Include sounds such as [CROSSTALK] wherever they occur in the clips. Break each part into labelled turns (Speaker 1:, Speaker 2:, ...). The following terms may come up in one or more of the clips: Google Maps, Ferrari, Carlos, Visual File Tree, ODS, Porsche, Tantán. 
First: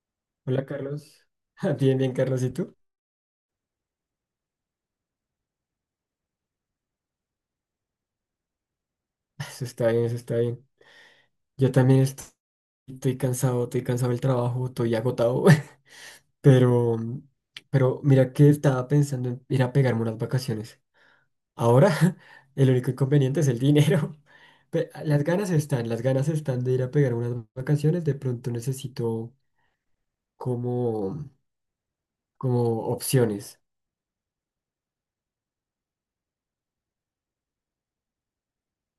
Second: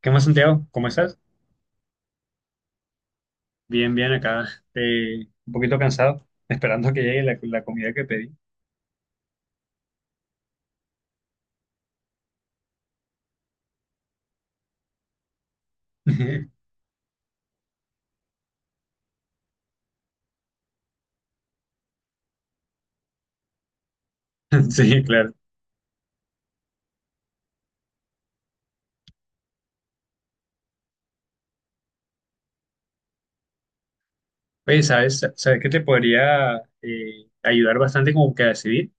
Speaker 1: ¿Qué más,
Speaker 2: Hola
Speaker 1: Santiago? ¿Cómo estás?
Speaker 2: Carlos. [LAUGHS] Bien, bien Carlos, ¿y tú?
Speaker 1: Bien, bien, acá. Un poquito cansado, [LAUGHS] esperando que llegue la comida que pedí.
Speaker 2: Eso está bien, eso está bien. Yo también estoy cansado del trabajo, estoy agotado. [LAUGHS]
Speaker 1: [LAUGHS]
Speaker 2: pero, pero mira que estaba pensando en ir a pegarme unas vacaciones. Ahora, [LAUGHS] el único inconveniente es el dinero. [LAUGHS]
Speaker 1: Sí, claro.
Speaker 2: Las ganas están de ir a pegar unas vacaciones, de pronto necesito como, como opciones.
Speaker 1: Oye, ¿sabes que te podría ayudar bastante como que a decidir?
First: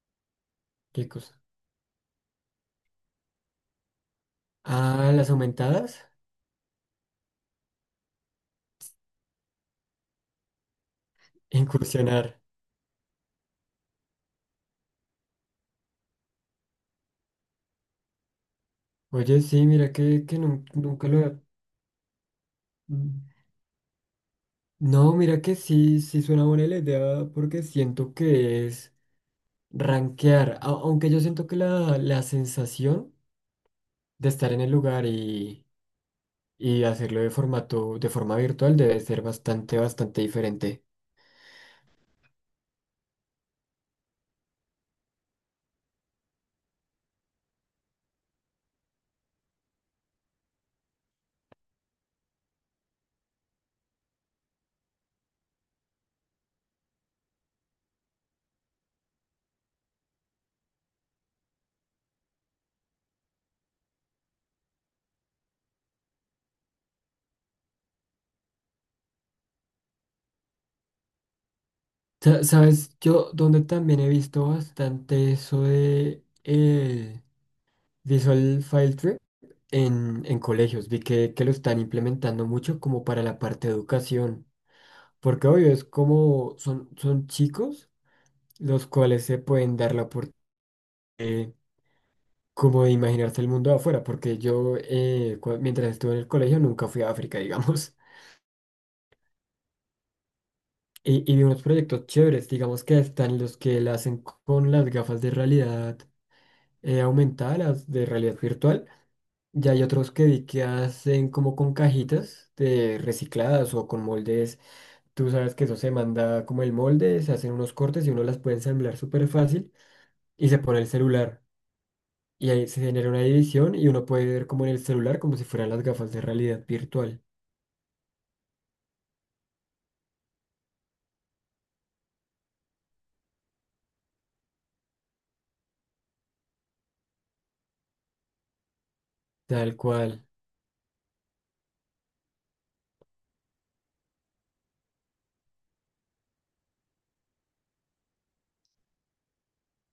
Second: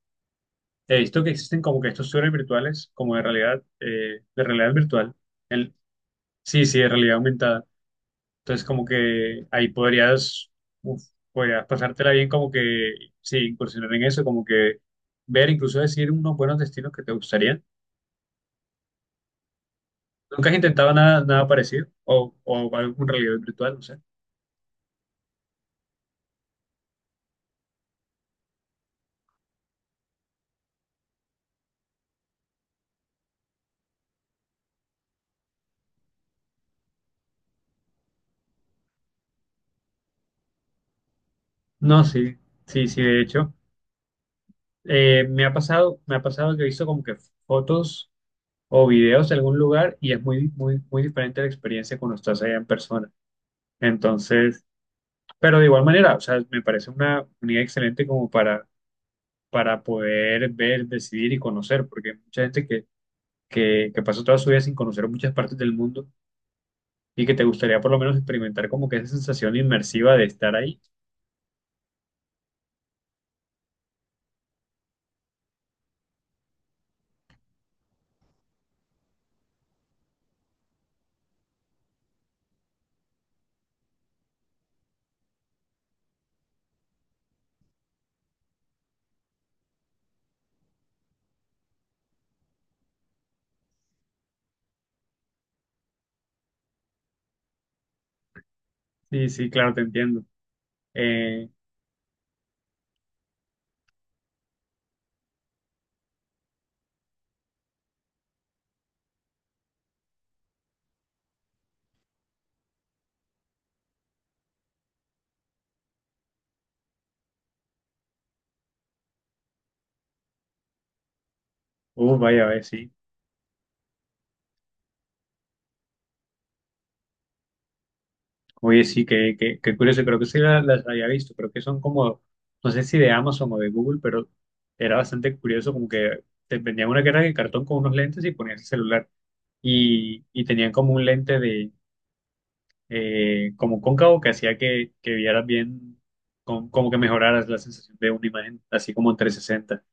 Speaker 1: He
Speaker 2: ¿Qué
Speaker 1: visto que
Speaker 2: cosa?
Speaker 1: existen como que estos tours virtuales, como de realidad
Speaker 2: Ah,
Speaker 1: virtual.
Speaker 2: las
Speaker 1: El,
Speaker 2: aumentadas,
Speaker 1: sí, sí, de realidad aumentada. Entonces, como que ahí podrías, uf, podrías pasártela bien
Speaker 2: incursionar.
Speaker 1: como que, sí, incursionar en eso, como que ver, incluso decir unos buenos destinos que te gustarían.
Speaker 2: Oye, sí, mira que
Speaker 1: ¿Nunca has intentado
Speaker 2: nunca lo
Speaker 1: nada parecido? O
Speaker 2: he...
Speaker 1: algún realidad virtual, no sé.
Speaker 2: No, mira que sí, sí suena buena la idea porque siento que es rankear, aunque yo siento que la sensación de estar en el lugar y hacerlo de formato, de forma virtual debe ser bastante, bastante diferente.
Speaker 1: No, sí, sí, sí, de hecho. Me ha pasado que he visto como que fotos o videos de algún lugar y es muy diferente la experiencia cuando estás allá en persona. Entonces, pero de igual manera, o sea, me parece una unidad excelente como para poder ver, decidir y conocer, porque hay mucha gente que pasa toda su vida sin conocer muchas partes del mundo y que te gustaría por lo menos experimentar como que esa sensación inmersiva de estar ahí.
Speaker 2: Sabes, yo donde también he visto bastante eso de el Visual File Tree en colegios, vi que lo están implementando mucho como para la parte de educación, porque obvio es como son chicos los cuales se pueden dar la oportunidad como de imaginarse el mundo de afuera, porque yo mientras estuve en el colegio nunca fui a África, digamos.
Speaker 1: Sí, sí, claro, te entiendo.
Speaker 2: [LAUGHS] Y, y vi
Speaker 1: Eh,
Speaker 2: unos proyectos chéveres, digamos que están los que la hacen con las gafas de realidad aumentada, las de realidad virtual, y hay otros que vi que hacen como con cajitas de recicladas o con moldes. Tú sabes que eso se manda como el molde, se hacen unos cortes y uno las puede ensamblar súper fácil y se pone el celular.
Speaker 1: Vaya,
Speaker 2: Y
Speaker 1: vaya,
Speaker 2: ahí se
Speaker 1: sí.
Speaker 2: genera una división y uno puede ver como en el celular, como si fueran las gafas de realidad virtual.
Speaker 1: Oye, sí, qué curioso. Creo que sí las, había visto. Creo que son como, no sé si de Amazon o de Google, pero era bastante curioso como que te vendían una caja de cartón con unos lentes y ponías el celular.
Speaker 2: Tal cual.
Speaker 1: Y tenían como un lente de, como cóncavo que hacía que vieras bien, como que mejoraras la sensación de una imagen, así como en 360.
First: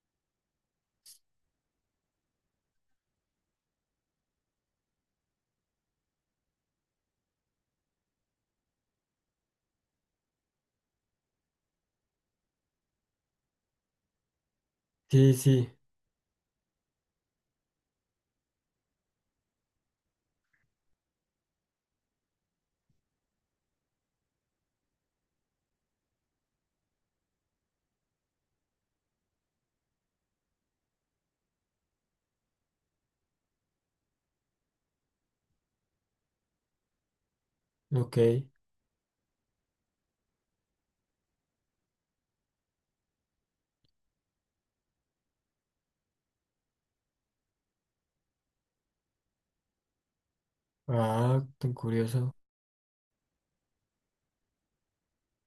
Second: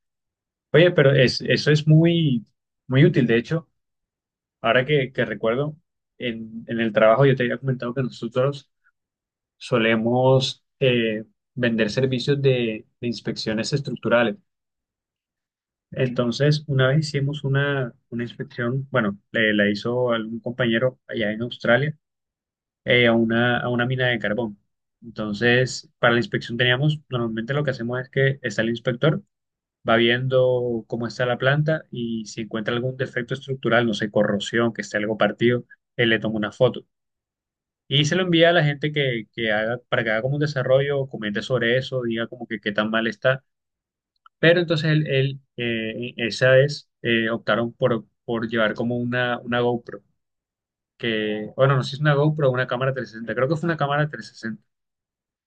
Speaker 1: Oye, pero es, eso es muy, muy útil. De hecho. Ahora que recuerdo, en el trabajo yo te había comentado que nosotros solemos vender servicios de inspecciones estructurales.
Speaker 2: Sí, sí,
Speaker 1: Entonces, una vez hicimos una inspección, bueno, la hizo algún compañero allá en Australia, a una mina de carbón. Entonces, para la inspección teníamos, normalmente lo que hacemos es que está el inspector, va viendo cómo está la planta y si encuentra algún defecto estructural, no sé, corrosión, que esté algo partido, él le toma una foto. Y se
Speaker 2: ok.
Speaker 1: lo envía a la gente que haga, para que haga como un desarrollo, comente sobre eso, diga como que qué tan mal está. Pero entonces esa vez optaron por llevar como una GoPro,
Speaker 2: Ah,
Speaker 1: que, bueno,
Speaker 2: tan
Speaker 1: no sé si es una
Speaker 2: curioso.
Speaker 1: GoPro o una cámara 360, creo que fue una cámara 360.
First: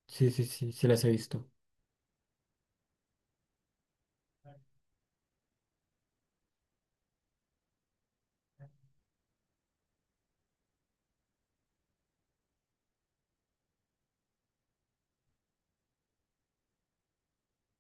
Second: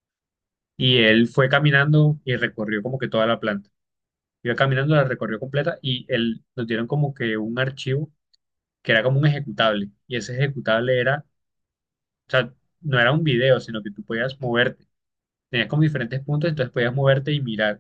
Speaker 2: Sí, sí, sí, sí
Speaker 1: Y
Speaker 2: las he
Speaker 1: él fue
Speaker 2: visto.
Speaker 1: caminando y recorrió como que toda la planta. Iba caminando, la recorrió completa y él, nos dieron como que un archivo que era como un ejecutable. Y ese ejecutable era, o sea, no era un video, sino que tú podías mover. Tenías como diferentes puntos, entonces podías moverte y mirar.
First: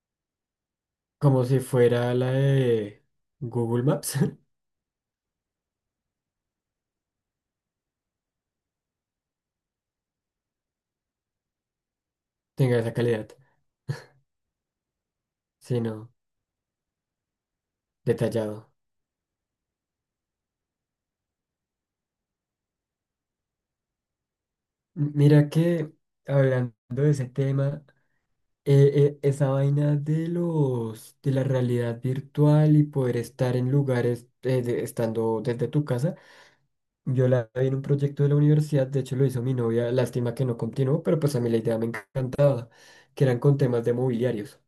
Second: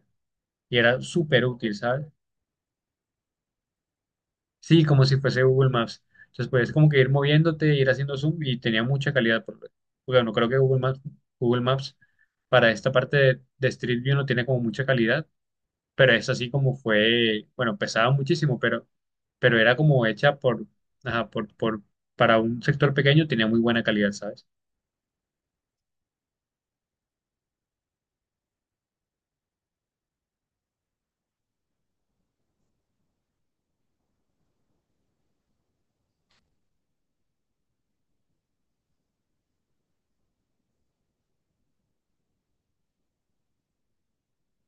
Speaker 1: Y era
Speaker 2: Como
Speaker 1: súper
Speaker 2: si
Speaker 1: útil, ¿sabes?
Speaker 2: fuera la de Google Maps,
Speaker 1: Sí, como si fuese Google Maps. Entonces podías como que ir moviéndote, ir haciendo zoom y tenía mucha calidad. Por... porque no creo que Google Maps,
Speaker 2: [LAUGHS]
Speaker 1: para
Speaker 2: tenga
Speaker 1: esta
Speaker 2: esa
Speaker 1: parte
Speaker 2: calidad,
Speaker 1: de Street View no tiene como mucha calidad,
Speaker 2: sí no
Speaker 1: pero es así como fue, bueno, pesaba muchísimo,
Speaker 2: detallado.
Speaker 1: pero era como hecha por, para un sector pequeño tenía muy buena calidad, ¿sabes?
Speaker 2: Mira que hablando de ese tema, esa vaina de los de la realidad virtual y poder estar en lugares estando desde tu casa. Yo la vi en un proyecto de la universidad, de hecho lo hizo mi novia, lástima que no continuó, pero pues a mí la idea me encanta, que eran con temas de mobiliarios.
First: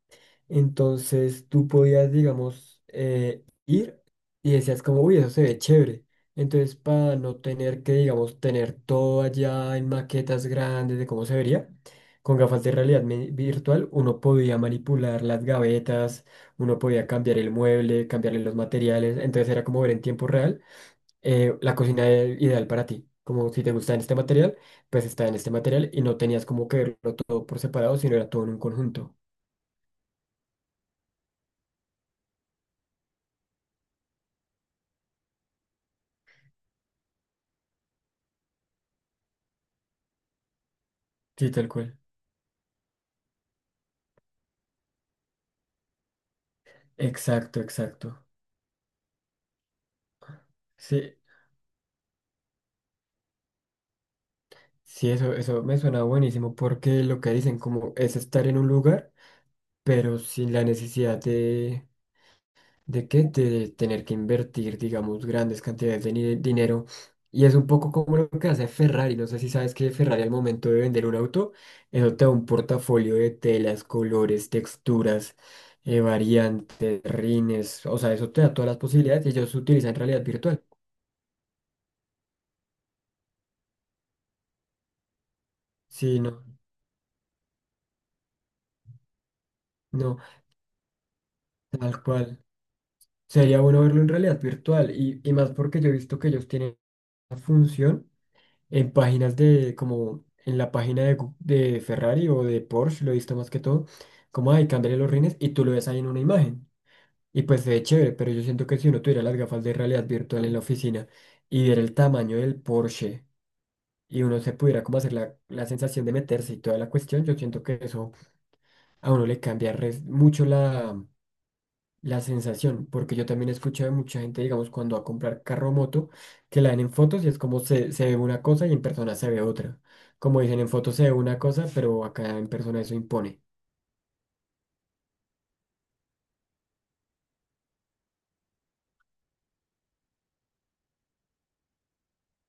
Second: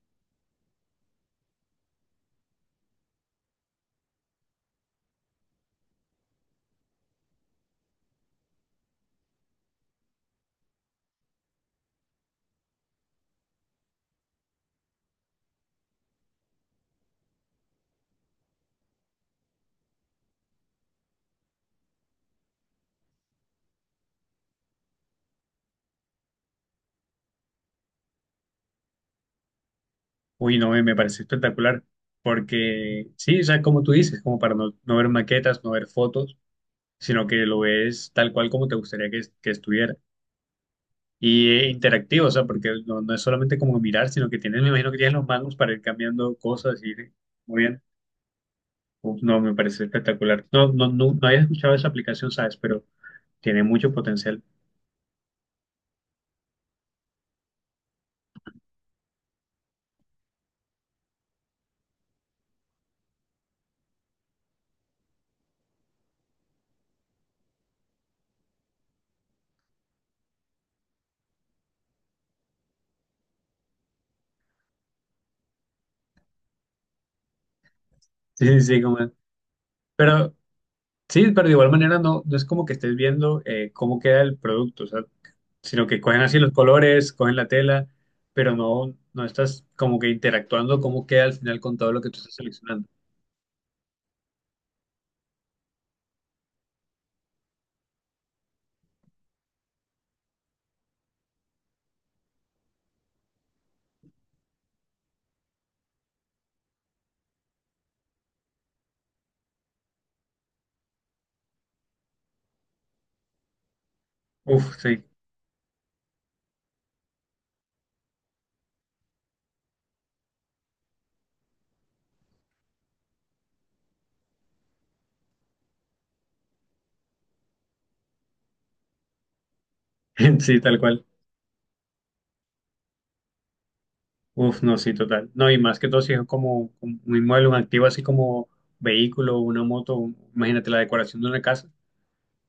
Speaker 2: Entonces tú podías, digamos, ir y decías como, uy, eso se ve chévere. Entonces para no tener que, digamos, tener todo allá en maquetas grandes de cómo se vería, con gafas de realidad virtual uno podía manipular las gavetas, uno podía cambiar el mueble, cambiarle los materiales, entonces era como ver en tiempo real la cocina ideal para ti. Como si te gusta en este material, pues está en este material y no tenías como que verlo todo por separado, sino era todo en un conjunto.
Speaker 1: Uy, no, me me pareció espectacular, porque sí, o sea, como tú dices, como para no ver maquetas, no ver fotos, sino que lo ves tal cual como te gustaría que estuviera. Y
Speaker 2: Sí, tal cual.
Speaker 1: interactivo, o sea, porque no es solamente como mirar, sino que tienes, me imagino que tienes los manos para ir cambiando cosas y ir
Speaker 2: Exacto,
Speaker 1: muy bien.
Speaker 2: exacto.
Speaker 1: Uf, no, me parece espectacular. No, no, no,
Speaker 2: Sí,
Speaker 1: no había escuchado esa aplicación, ¿sabes? Pero tiene mucho potencial.
Speaker 2: sí, eso me suena buenísimo porque lo que dicen como es estar en un lugar, pero sin la necesidad de qué, de tener que invertir, digamos, grandes cantidades de dinero. Y es un poco como lo que hace Ferrari. No sé si sabes que Ferrari al momento de vender un auto, eso te da un portafolio de telas, colores, texturas, variantes, rines. O sea, eso te
Speaker 1: Sí,
Speaker 2: da
Speaker 1: sí,
Speaker 2: todas las
Speaker 1: sí,
Speaker 2: posibilidades y ellos utilizan realidad
Speaker 1: pero
Speaker 2: virtual.
Speaker 1: sí, pero de igual manera no es como que estés viendo cómo queda el producto, o sea, sino que
Speaker 2: Sí,
Speaker 1: cogen así
Speaker 2: no,
Speaker 1: los colores, cogen la tela, pero no estás como que
Speaker 2: no,
Speaker 1: interactuando cómo queda al final con todo lo
Speaker 2: tal
Speaker 1: que tú estás
Speaker 2: cual.
Speaker 1: seleccionando.
Speaker 2: Sería bueno verlo en realidad virtual y más porque yo he visto que ellos tienen una función en páginas de, como en la página de, de Ferrari o de Porsche, lo he visto más que todo, como, ay, cámbiale los rines y tú lo ves ahí en una imagen. Y pues se ve chévere, pero yo siento que si uno tuviera las gafas de realidad virtual en la oficina y viera el tamaño del Porsche y uno se
Speaker 1: Uf,
Speaker 2: pudiera
Speaker 1: sí.
Speaker 2: como hacer la sensación de meterse y toda la cuestión, yo siento que eso a uno le cambia mucho la sensación, porque yo también he escuchado de mucha gente, digamos, cuando va a comprar carro o moto, que la ven en fotos y es como se ve una cosa y en persona se ve otra.
Speaker 1: [LAUGHS]
Speaker 2: Como
Speaker 1: Sí,
Speaker 2: dicen, en
Speaker 1: tal
Speaker 2: fotos se
Speaker 1: cual.
Speaker 2: ve una cosa, pero acá en persona eso impone,
Speaker 1: Uf, no, sí, total. No, y más que todo si es como un inmueble, un activo así como vehículo, una moto, imagínate la decoración de una casa,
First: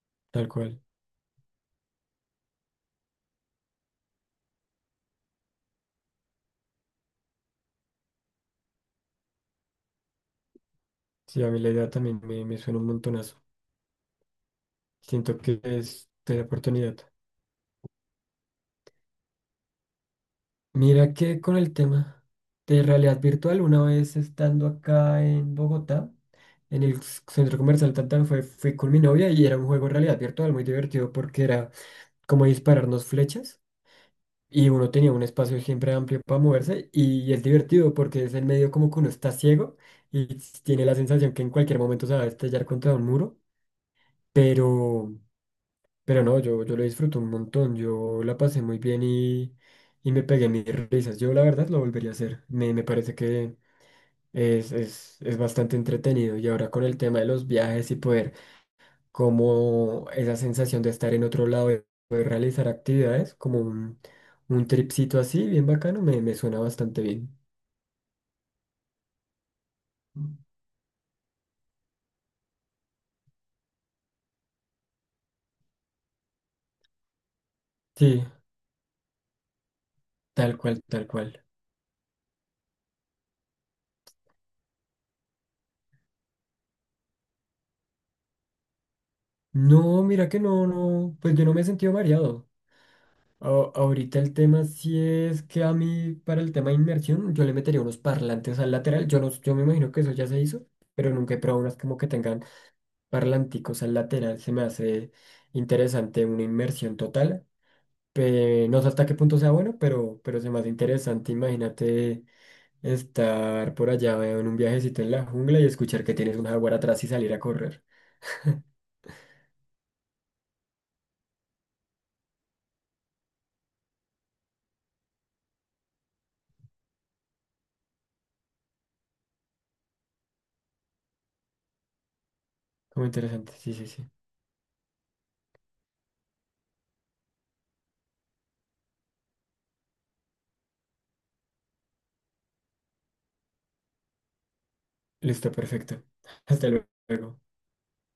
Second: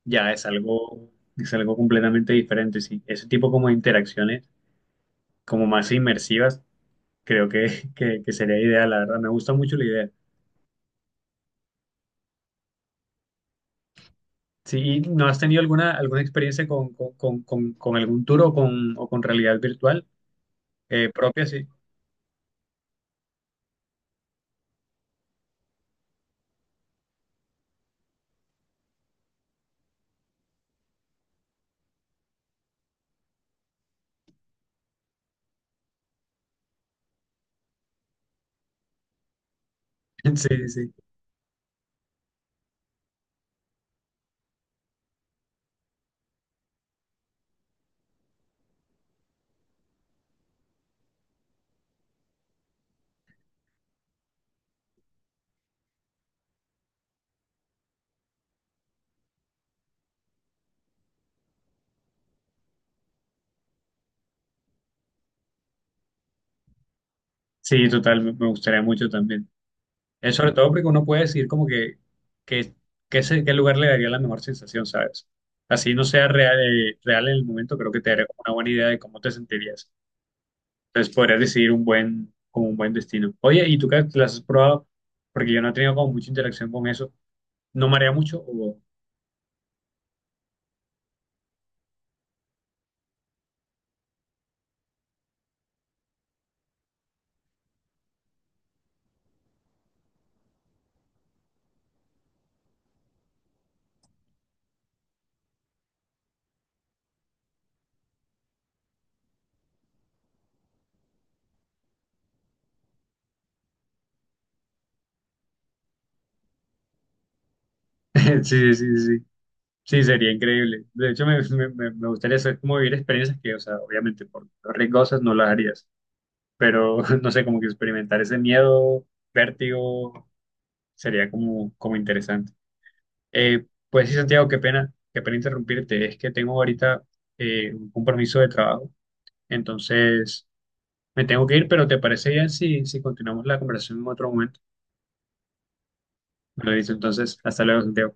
Speaker 1: ya
Speaker 2: tal cual.
Speaker 1: es algo completamente diferente, sí. Ese tipo como de interacciones, como más inmersivas, creo que, [LAUGHS] que sería ideal, la verdad. Me gusta mucho la idea.
Speaker 2: Sí, a mí la idea también me suena un montonazo.
Speaker 1: Sí, ¿y no
Speaker 2: Siento
Speaker 1: has tenido
Speaker 2: que es
Speaker 1: alguna
Speaker 2: de la
Speaker 1: experiencia
Speaker 2: oportunidad.
Speaker 1: con algún tour o con realidad virtual
Speaker 2: Mira que
Speaker 1: propia?
Speaker 2: con
Speaker 1: Sí,
Speaker 2: el tema de realidad virtual, una vez estando acá en Bogotá, en el centro comercial Tantán, fui con mi novia y era un juego de realidad virtual muy divertido porque era como dispararnos flechas y uno tenía un espacio siempre amplio para moverse y es divertido porque es el medio como que uno está ciego
Speaker 1: [LAUGHS]
Speaker 2: y
Speaker 1: sí,
Speaker 2: tiene
Speaker 1: sí.
Speaker 2: la sensación que en cualquier momento se va a estrellar contra un muro, pero, pero no, yo lo disfruto un montón, yo la pasé muy bien y me pegué mis risas, yo la verdad lo volvería a hacer, me parece que es bastante entretenido y ahora con el tema de los viajes y poder como esa sensación de estar en otro lado y poder realizar actividades, un tripcito así, bien bacano, me suena bastante bien.
Speaker 1: Sí, total, me me gustaría mucho también. Es sobre todo porque uno puede decir como que, que qué lugar le daría la mejor sensación, ¿sabes? Así no sea real, real en el momento, creo que te
Speaker 2: Sí,
Speaker 1: daría como una buena idea de cómo te sentirías.
Speaker 2: tal cual, tal
Speaker 1: Entonces podrías
Speaker 2: cual.
Speaker 1: decidir un buen, como un buen destino. Oye, ¿y tú qué las has probado? Porque yo no he tenido como mucha interacción con eso. ¿No marea mucho? O-
Speaker 2: No, mira que no, no, pues yo no me he sentido mareado. Ahorita el tema sí es que a mí, para el tema de inmersión, yo le metería unos parlantes al lateral. Yo no, yo me imagino que eso ya se hizo, pero nunca he probado unas como que tengan parlanticos al lateral. Se me hace interesante una inmersión total. No sé hasta qué punto sea bueno, pero se me hace interesante. Imagínate estar por allá en un viajecito en la jungla y escuchar que tienes un jaguar atrás y salir a correr.
Speaker 1: [LAUGHS] Sí,
Speaker 2: [LAUGHS]
Speaker 1: sí, sí, sí. Sí, sería increíble. De hecho, me gustaría hacer como vivir experiencias que, o sea, obviamente por riesgosas no las harías, pero [LAUGHS] no sé, como que experimentar ese miedo, vértigo. Sería como, como interesante.
Speaker 2: Como interesante. Sí, sí, sí.
Speaker 1: Pues sí, Santiago, qué pena interrumpirte. Es que tengo ahorita un compromiso de trabajo, entonces me tengo que ir, pero ¿te parece bien si, si continuamos la conversación en otro momento?
Speaker 2: Listo, perfecto. [LAUGHS]
Speaker 1: Me
Speaker 2: Hasta
Speaker 1: lo dice entonces,
Speaker 2: luego.
Speaker 1: hasta luego, Santiago.